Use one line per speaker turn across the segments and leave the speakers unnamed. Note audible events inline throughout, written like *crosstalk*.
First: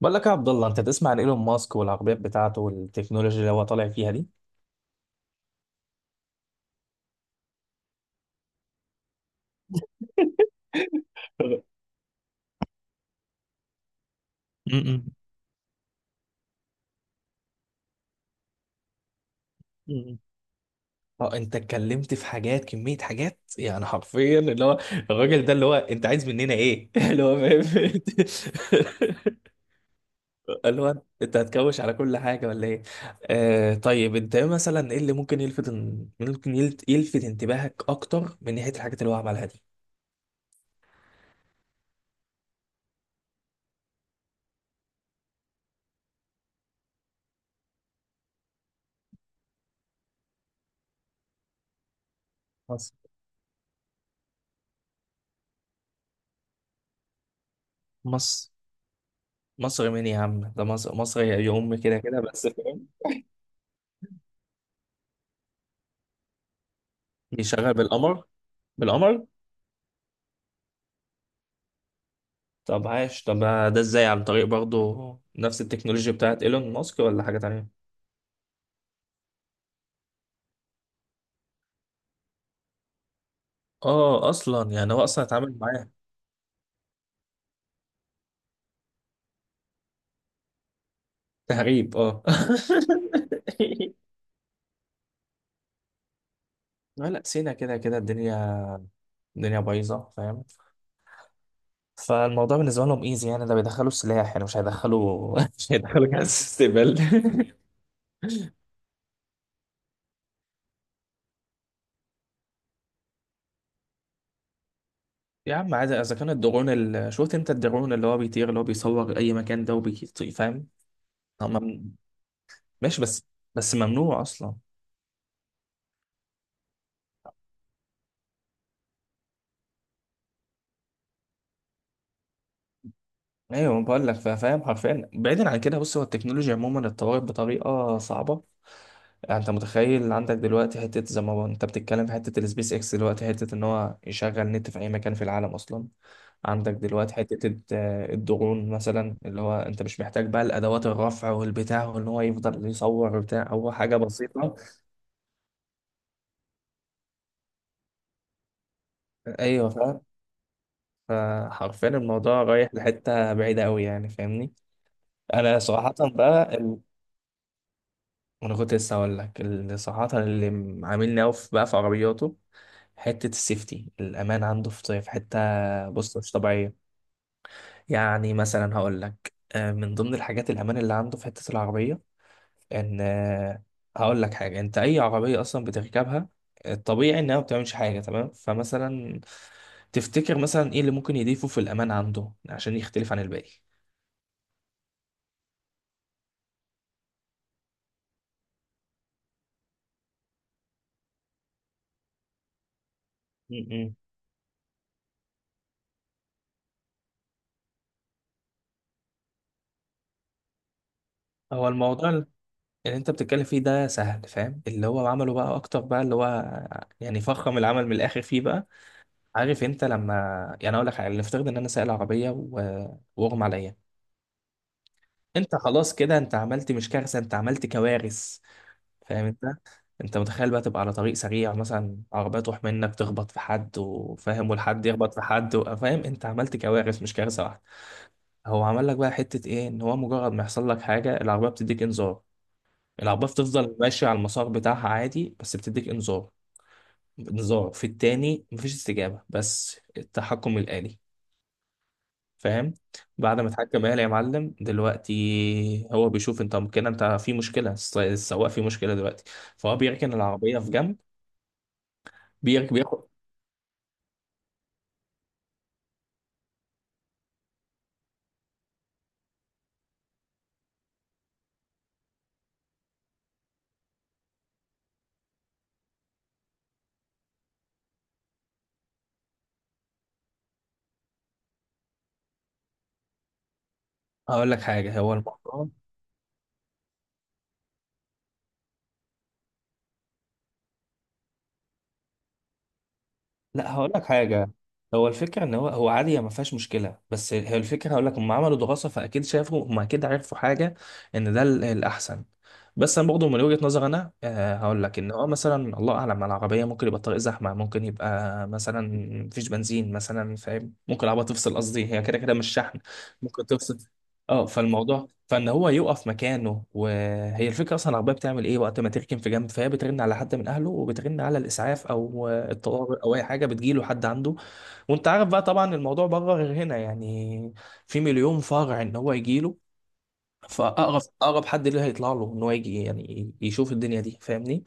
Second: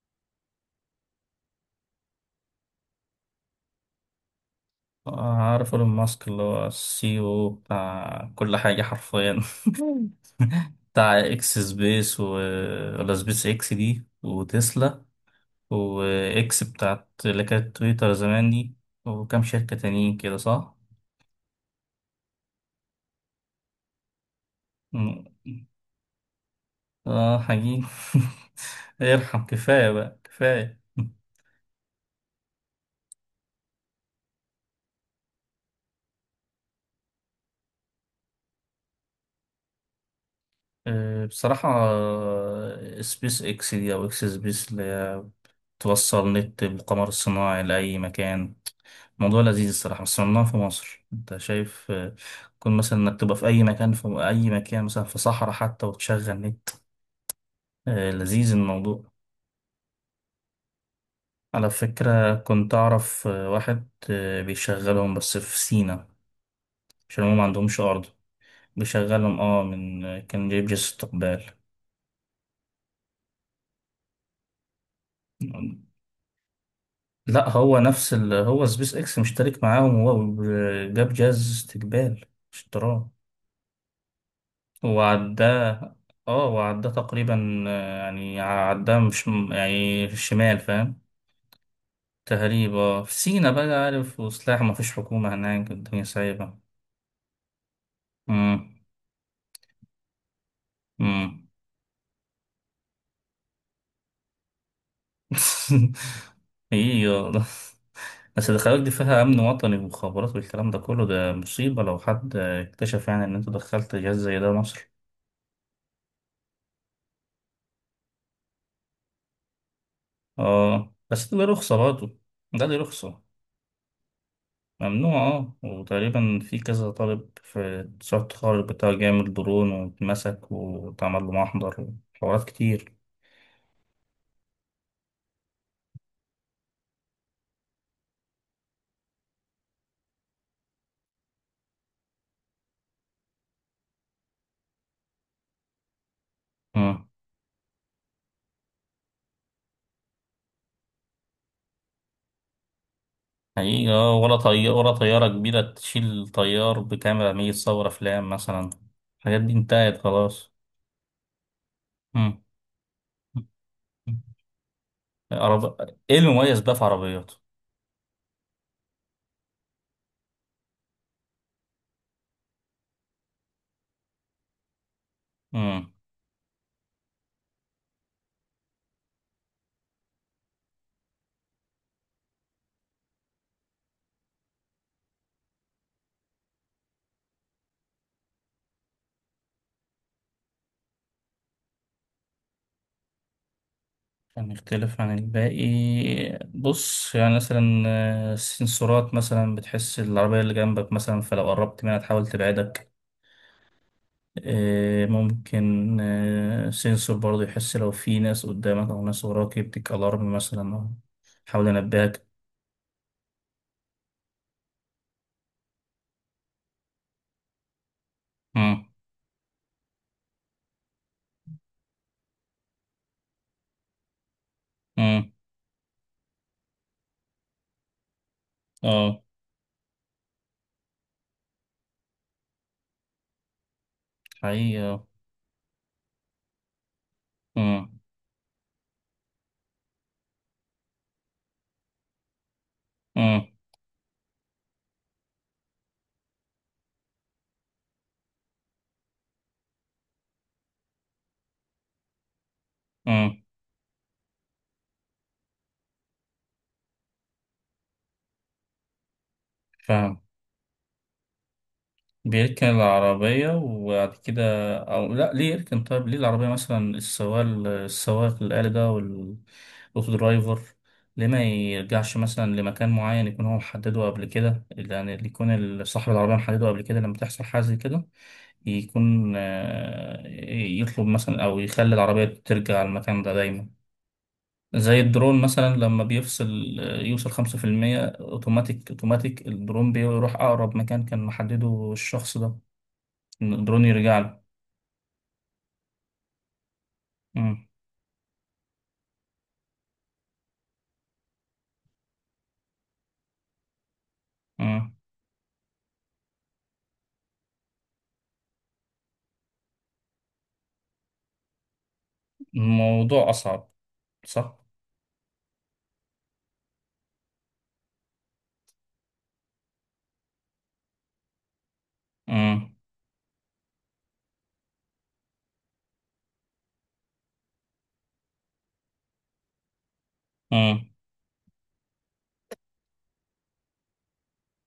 بقول لك يا عبد الله، انت تسمع عن ايلون ماسك والعربيات بتاعته والتكنولوجيا اللي هو طالع فيها دي؟
آه، عارف ايلون ماسك اللي هو السي او بتاع كل حاجة حرفيا. *laughs* بتاع اكس
*laughs*
سبيس و ولا سبيس اكس دي وتسلا،
م-م.
واكس بتاعت اللي كانت تويتر زمان دي، وكام شركة تانيين
م-م.
كده، صح؟
اه، انت اتكلمت في حاجات، كمية حاجات يعني حرفيا، اللي هو
م-
الراجل ده اللي هو انت عايز مننا ايه؟ *laughs* اللي هو
اه، حقيقي.
فاهم؟
*laughs* ارحم، كفاية بقى
*laughs*
كفاية.
اللي هو انت هتكوش على كل حاجة ولا ايه؟ آه طيب، انت ايه مثلا، ايه اللي ممكن يلفت، ممكن يلفت انتباهك اكتر من ناحية الحاجات اللي هو عملها دي؟
بصراحة، سبيس اكس دي او اكس سبيس اللي هي توصل نت بالقمر الصناعي لأي مكان. موضوع لذيذ الصراحة، بس ممنوع في مصر، انت شايف. كون
مصر.
مثلا انك تبقى في اي مكان، في اي مكان مثلا في صحراء حتى، وتشغل نت.
مصر.
لذيذ الموضوع.
مصر مين يا عم؟ ده مصر مصر يا
على
ام كده كده
فكرة
بس،
كنت
فاهم؟
اعرف واحد بيشغلهم بس في سينا، عشان هم ما
بيشغل
عندهمش ارض.
بالقمر.
بيشغلهم، اه من آه، كان جايب جهاز استقبال.
طب عاش، طب. ده ازاي؟ عن طريق برضه نفس التكنولوجيا بتاعت ايلون ماسك، ولا حاجة
لا،
تانية؟
هو نفس هو سبيس اكس مشترك معاهم، وهو جاب جهاز استقبال، اشتراه،
اه، اصلا يعني هو اصلا اتعامل معاه.
وعداه. اه وعداه تقريبا، يعني عداه، مش يعني، في الشمال، فاهم؟
تهريب، اه. *laughs*
تقريبا في سينا بقى، عارف، وسلاح، ما فيش حكومة هناك، الدنيا سايبة.
لا، لا، سينا كده كده الدنيا
امم.
الدنيا بايظه، فاهم؟
امم.
فالموضوع بالنسبه لهم ايزي، يعني ده بيدخلوا سلاح، يعني مش هيدخلوا *laughs* مش
*laughs*
هيدخلوا جهاز استقبال.
ايه، يلا.
*laughs*
بس الخلايا دي فيها امن وطني ومخابرات والكلام ده كله، ده مصيبة لو حد اكتشف يعني ان انت دخلت جهاز زي ده مصر.
يا عم عادي، اذا كان الدرون شفت انت الدرون اللي هو بيطير، اللي هو بيصور اي مكان ده وبيطير، فاهم؟
اه، بس ده له رخصة
هم-
برضه. ده له
ماشي،
رخصة.
بس ممنوع اصلا.
ممنوع، اه، وتقريبا في كذا طالب في مشروع التخرج بتاع جامعة برون واتمسك واتعمل له محضر وحوارات كتير.
ايوه بقول لك فاهم، حرفيا بعيدا عن كده، بص هو التكنولوجيا عموما اتطورت بطريقه صعبه. يعني انت متخيل عندك دلوقتي حته، زي ما انت بتتكلم في حته السبيس اكس دلوقتي، حته ان هو يشغل نت في اي مكان في العالم اصلا. عندك
مم.
دلوقتي حته الدرون مثلا، اللي هو انت مش محتاج بقى الادوات، الرفع والبتاع، وان هو يفضل يصور بتاع، هو
حقيقة،
حاجه بسيطه.
ولا طيارة كبيرة تشيل طيار بكاميرا 100 تصور أفلام مثلا. الحاجات دي
ايوه،
انتهت
فاهم.
خلاص.
فحرفيا
مم.
الموضوع رايح لحته بعيده قوي، يعني فاهمني. انا
عرب...
صراحه
ايه
بقى،
المميز بقى في عربيات؟
انا كنت لسه هقول لك، اللي صراحه، اللي عاملني قوي بقى في عربياته، حته السيفتي، الامان عنده في حته، بص مش طبيعيه. يعني مثلا هقول لك، من ضمن الحاجات، الامان اللي عنده في حته العربيه، ان آه، هقول لك حاجه، انت اي عربيه اصلا بتركبها، الطبيعي انها ما بتعملش حاجه، تمام؟ فمثلا، تفتكر مثلا ايه اللي ممكن يضيفه في الامان عنده عشان يختلف عن الباقي؟
هنختلف عن الباقي. بص، يعني مثلا السنسورات مثلا بتحس العربية اللي جنبك، مثلا فلو قربت منها تحاول تبعدك.
م- م.
ممكن سنسور برضه يحس لو في ناس قدامك أو ناس وراك، يديك ألارم مثلا أو يحاول
هو الموضوع اللي
ينبهك.
انت بتتكلم فيه ده سهل، فاهم؟ اللي هو عمله بقى اكتر بقى، اللي هو يعني فخم العمل من الاخر فيه بقى.
مم.
عارف انت لما، يعني اقول لك حاجه، نفترض ان انا سائق عربيه واغمى عليا،
مم.
انت خلاص كده، انت عملت مش كارثه، انت عملت كوارث.
اه.
فاهم انت؟ انت متخيل بقى تبقى على طريق سريع مثلا، عربيه تروح منك تخبط في حد وفاهم، والحد
حقيقة.
يخبط في حد فاهم، انت عملت كوارث مش كارثه واحده.
مم.
هو عمل لك بقى حته ايه، ان هو مجرد ما يحصل لك حاجه العربيه بتديك انذار. العربية
مم.
بتفضل ماشية على المسار بتاعها عادي، بس بتديك انذار. انذار، في التاني مفيش استجابة، بس التحكم الآلي. فاهم؟ بعد ما اتحكم آلي يا معلم، دلوقتي هو بيشوف انت كده انت في مشكلة، السواق في مشكلة دلوقتي. فهو بيركن
مم.
العربية في جنب.
بيركن
بياخد.
العربية، وبعد كده. أو لأ، ليه يركن؟ طيب ليه العربية مثلا، السواق، السواق الآلي ده والأوتو درايفر، ليه ما يرجعش مثلا لمكان معين يكون هو محدده قبل كده، يعني اللي يكون صاحب العربية محدده قبل كده لما تحصل حاجة زي كده، يكون يطلب مثلا أو يخلي العربية ترجع المكان ده دايما.
هقول لك حاجة،
زي
هو
الدرون
الموضوع.
مثلا لما بيفصل يوصل 5% أوتوماتيك، أوتوماتيك الدرون بيروح أقرب مكان كان محدده الشخص ده، إن
لا، هقول
بروني
لك
رجع له.
حاجه، هو الفكره ان هو عادي، ما فيهاش مشكله، بس هي
مم.
الفكره، هقول لك هم عملوا دراسه، فاكيد شافوا، هم اكيد عرفوا حاجه، ان ده الاحسن. بس انا برضه من وجهه نظر انا، هقول
مم.
لك ان هو مثلا الله اعلم على العربيه، ممكن يبقى الطريق زحمه، ممكن يبقى مثلا مفيش بنزين مثلا، فاهم؟ ممكن العربيه تفصل، قصدي هي كده كده مش شحن،
الموضوع
ممكن
أصعب،
تفصل. اه،
صح؟
فالموضوع، فان هو يقف مكانه، وهي الفكره اصلا العربيه بتعمل ايه وقت ما تركن في جنب؟ فهي بترن على حد من اهله، وبترن على الاسعاف او
مم.
الطوارئ او اي حاجه، بتجيله حد عنده. وانت عارف بقى طبعا الموضوع بره غير هنا يعني، في مليون فرع ان هو يجيله،
مم.
فاقرب اقرب حد ليه هيطلع له ان هو يجي، يعني يشوف الدنيا دي، فاهمني؟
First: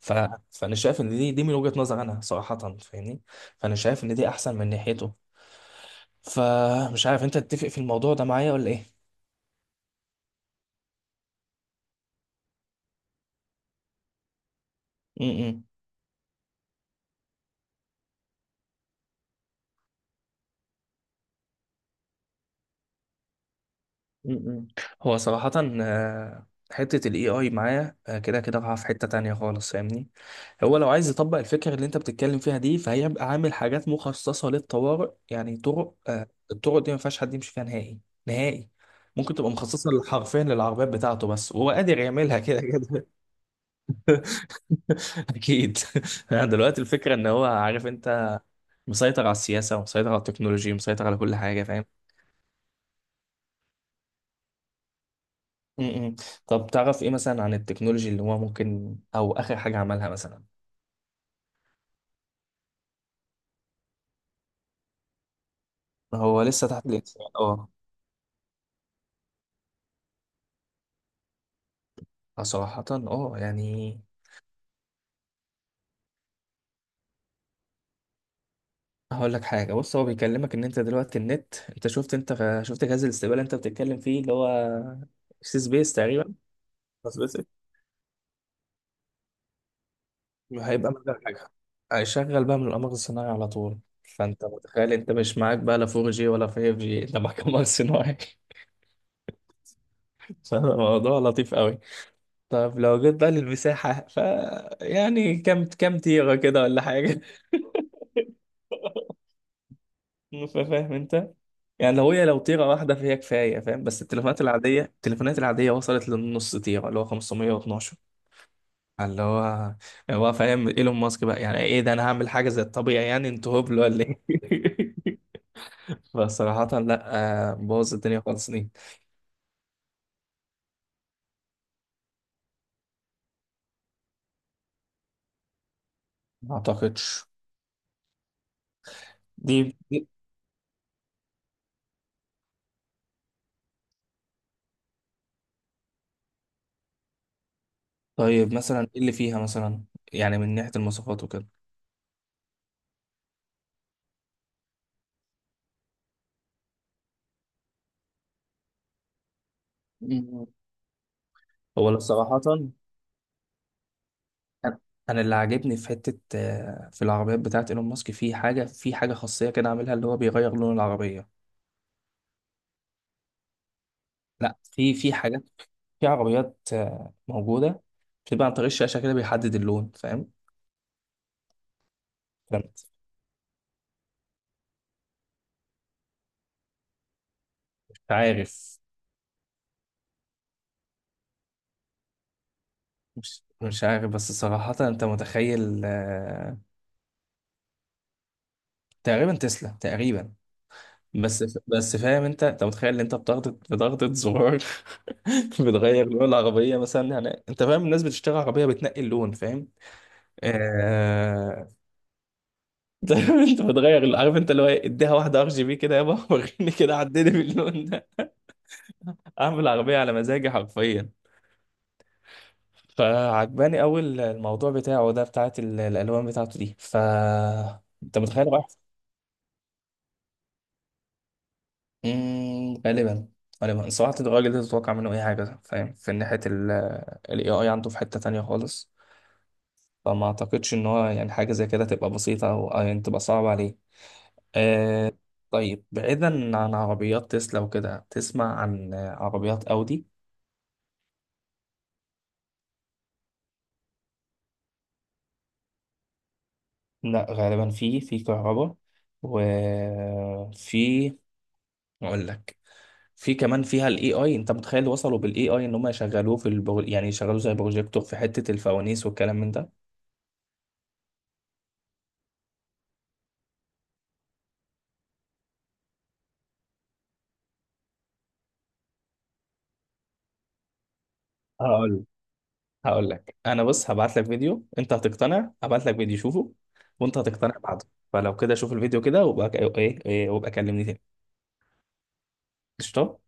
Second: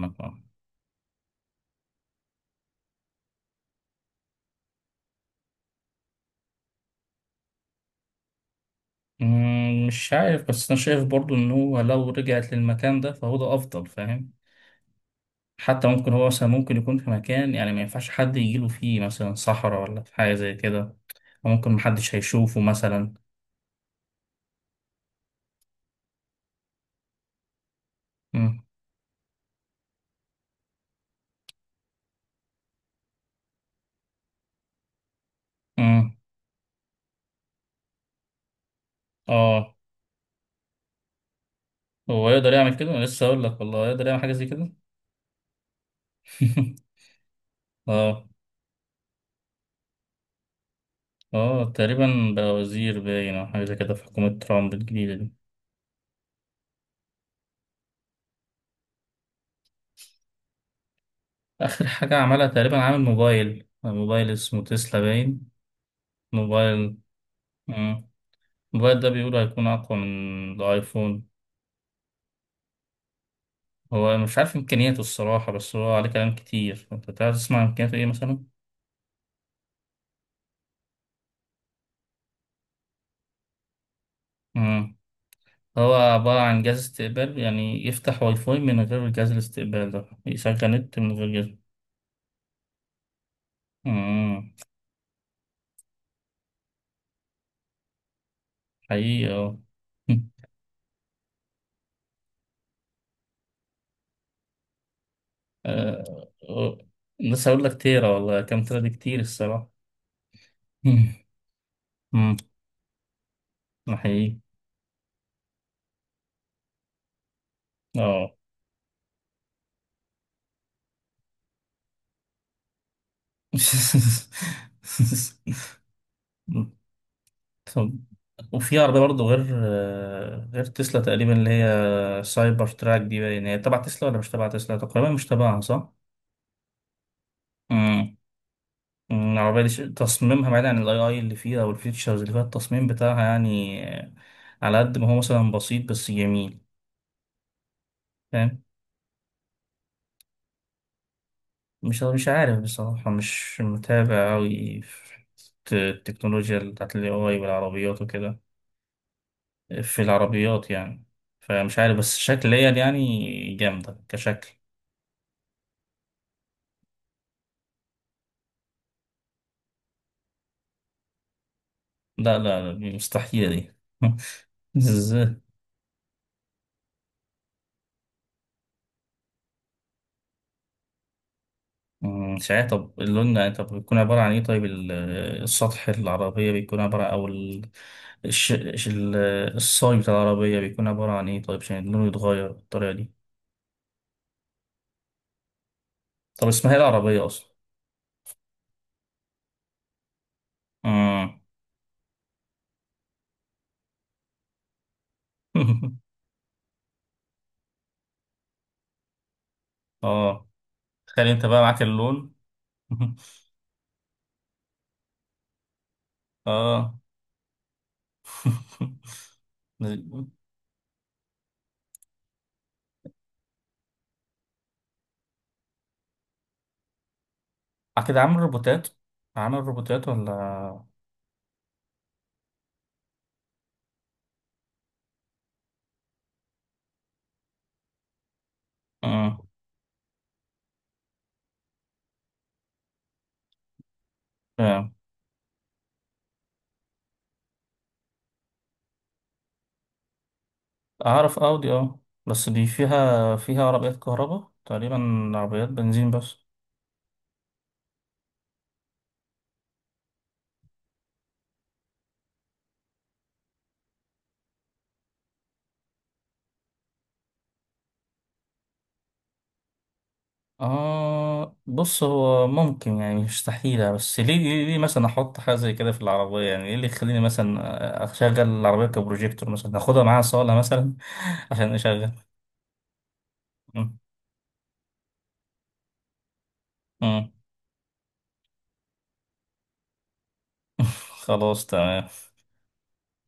ف...
آه.
فانا شايف ان دي من وجهه نظر انا صراحه، فاهمني؟ فانا شايف ان دي احسن من ناحيته. فمش عارف، انت تتفق في الموضوع ده معايا ولا ايه؟
مم. مش عارف، بس أنا شايف برضو إن هو لو رجعت للمكان ده فهو ده أفضل، فاهم؟
م- م.
حتى ممكن هو مثلا ممكن يكون في مكان يعني ما ينفعش حد يجيله فيه، مثلا صحراء ولا في حاجة زي كده، وممكن محدش هيشوفه مثلا.
م-م. هو صراحة، حتة ال AI معايا كده كده
مم.
رايحة في حتة تانية خالص، فاهمني؟ هو لو عايز يطبق الفكرة اللي انت بتتكلم فيها دي، فهيبقى عامل حاجات مخصصة للطوارئ، يعني طرق
مم.
آه، الطرق دي ما فيهاش حد يمشي فيها نهائي. نهائي. ممكن تبقى
اه،
مخصصة حرفيا للعربيات بتاعته بس، وهو قادر
هو
يعملها
يقدر
كده
يعمل كده، أنا
كده.
لسه هقول لك والله يقدر يعمل حاجة زي كده.
*laughs* أكيد. *laughs* يعني دلوقتي
*laughs*
الفكرة إن هو عارف،
اه.
أنت مسيطر على السياسة ومسيطر على التكنولوجيا ومسيطر على كل حاجة،
اه،
فاهم؟
تقريبا بقى وزير باين او حاجه زي كده في حكومه ترامب الجديده دي.
م-م. طب تعرف ايه مثلا عن التكنولوجي اللي هو ممكن، او اخر حاجه عملها مثلا؟
اخر حاجه عملها تقريبا، عامل موبايل، موبايل اسمه تسلا باين.
هو لسه تحت
موبايل.
الانسان، اه.
مم. الموبايل ده بيقولوا هيكون اقوى من الايفون.
صراحه اه يعني،
هو أنا مش عارف امكانياته الصراحه، بس هو عليه كلام كتير، انت تعرف تسمع امكانياته ايه مثلا؟
هقول لك حاجه، بص هو بيكلمك ان انت دلوقتي النت، انت شفت، انت شفت جهاز الاستقبال اللي انت بتتكلم فيه اللي هو
مم.
سي سبيس
هو
تقريبا.
عباره عن جهاز
سبيس
استقبال، يعني يفتح واي فاي من غير جهاز الاستقبال ده، يشغل
هيبقى
نت من
مجال
غير
حاجه،
جهاز.
هيشغل بقى من القمر الصناعي على طول. فانت
مم.
متخيل انت مش معاك بقى لا 4G ولا 5G، انت معاك قمر صناعي.
حقيقي، اه. *laughs*
*laughs* فالموضوع لطيف قوي. طب لو جيت بقى للمساحة، يعني كام
آه،
تيرة كده
آه،
ولا حاجة؟
لسه هقول لك، تيرا والله، كام تيرا دي كتير الصراحة.
*laughs* فاهم انت؟ يعني
امم.
لو تيرة واحدة فهي كفاية، فاهم؟
ده
بس
حقيقي.
التليفونات العادية وصلت للنص تيرة اللي هو 512،
اه.
اللي هو فاهم ايلون ماسك بقى، يعني ايه ده؟ انا هعمل حاجة زي الطبيعي، يعني انتوا هبل ولا ايه؟
*laughs*
*laughs* فصراحة لا، بوظ
طب،
الدنيا خالص دي.
وفي عربية برضه غير غير تسلا تقريبا، اللي هي سايبر تراك دي، باين هي تبع تسلا ولا مش تبع تسلا، تقريبا مش تبعها، صح؟
ما اعتقدش.
امم.
دي
العربية دي
دي-
تصميمها بعيد عن الاي اي اللي فيها او الفيتشرز اللي فيها، التصميم بتاعها يعني على قد ما هو مثلا بسيط بس جميل.
طيب
فاهم؟
مثلا ايه اللي فيها مثلا، يعني من ناحية المواصفات وكده؟
مش عارف بصراحة، مش متابع أوي في التكنولوجيا بتاعت ال AI والعربيات وكده، في
مم.
العربيات يعني. فمش
هو
عارف،
لا
بس
صراحة،
شكليا يعني جامدة كشكل.
انا اللي عاجبني في حته، في العربيات بتاعت ايلون ماسك، في حاجه خاصيه كده عاملها، اللي هو بيغير لون العربيه.
لا، لا، دي مستحيلة دي.
لا،
*laughs*
في
ازاي؟
حاجات، في عربيات موجوده، بتبقى عن طريق الشاشه كده بيحدد اللون، فاهم؟
مم، مش عارف،
فأنت
طب اللون يعني، طب بيكون عبارة عن ايه؟ طيب السطح العربية بيكون عبارة، أو
مش
الش...
عارف.
الش- ال- الصاج بتاع العربية بيكون عبارة عن ايه طيب، عشان اللون يتغير بالطريقة دي؟
مش عارف بس صراحه، انت متخيل
طب اسمها ايه العربية أصلا؟
تقريبا تسلا تقريبا،
مم.
بس فاهم انت، انت متخيل ان انت بضغطة زرار، *laughs*
*laughs*
بتغير لون العربية مثلا، يعني انت فاهم، الناس بتشتري عربية بتنقي اللون، فاهم؟
اه. تخيل انت بقى
آه.
معاك اللون.
*laughs*
*laughs*
انت بتغير عارف انت اللي هو ايه، اديها واحده ار جي بي كده يابا، *laughs* وريني
اه.
كده عدني باللون ده. اعمل عربيه على مزاجي حرفيا. فعجباني قوي الموضوع بتاعه ده، بتاعت الالوان بتاعته دي.
*laughs*
انت
كده
متخيل رايح.
عامل روبوتات، ولا؟
غالبا. غالبا صراحه، الراجل ده تتوقع منه اي حاجه، فاهم؟ في ناحيه الاي اي عنده في حته تانية خالص.
اه.
فما اعتقدش ان هو يعني حاجه زي كده تبقى بسيطه، او يعني تبقى صعبه عليه.
آه.
آه. طيب، بعيدا عن عربيات تسلا وكده، تسمع عن عربيات أودي؟
اعرف اودي، اه، بس دي فيها عربيات كهرباء، تقريبا عربيات بنزين بس.
لا غالبا، في كهرباء، وفي، اقول لك، في كمان فيها الاي اي، انت متخيل وصلوا بالاي اي ان هم يشغلوه في يعني يشغلوه زي بروجيكتور في حتة الفوانيس والكلام من ده.
اه، بص هو ممكن، يعني مش مستحيلة، بس ليه مثلا احط حاجة زي كده في العربية؟ يعني ايه اللي يخليني مثلا اشغل العربية كبروجيكتور مثلا، اخدها معايا صالة مثلا؟ *laughs* عشان
هقول
اشغل.
هقول لك انا، بص
مم.
هبعت لك فيديو انت هتقتنع، هبعت لك فيديو شوفه وانت
مم.
هتقتنع بعده. فلو كده شوف الفيديو كده، وبقى ايه إيه، وابقى كلمني تاني.
*laughs* خلاص، تمام.
قشطة.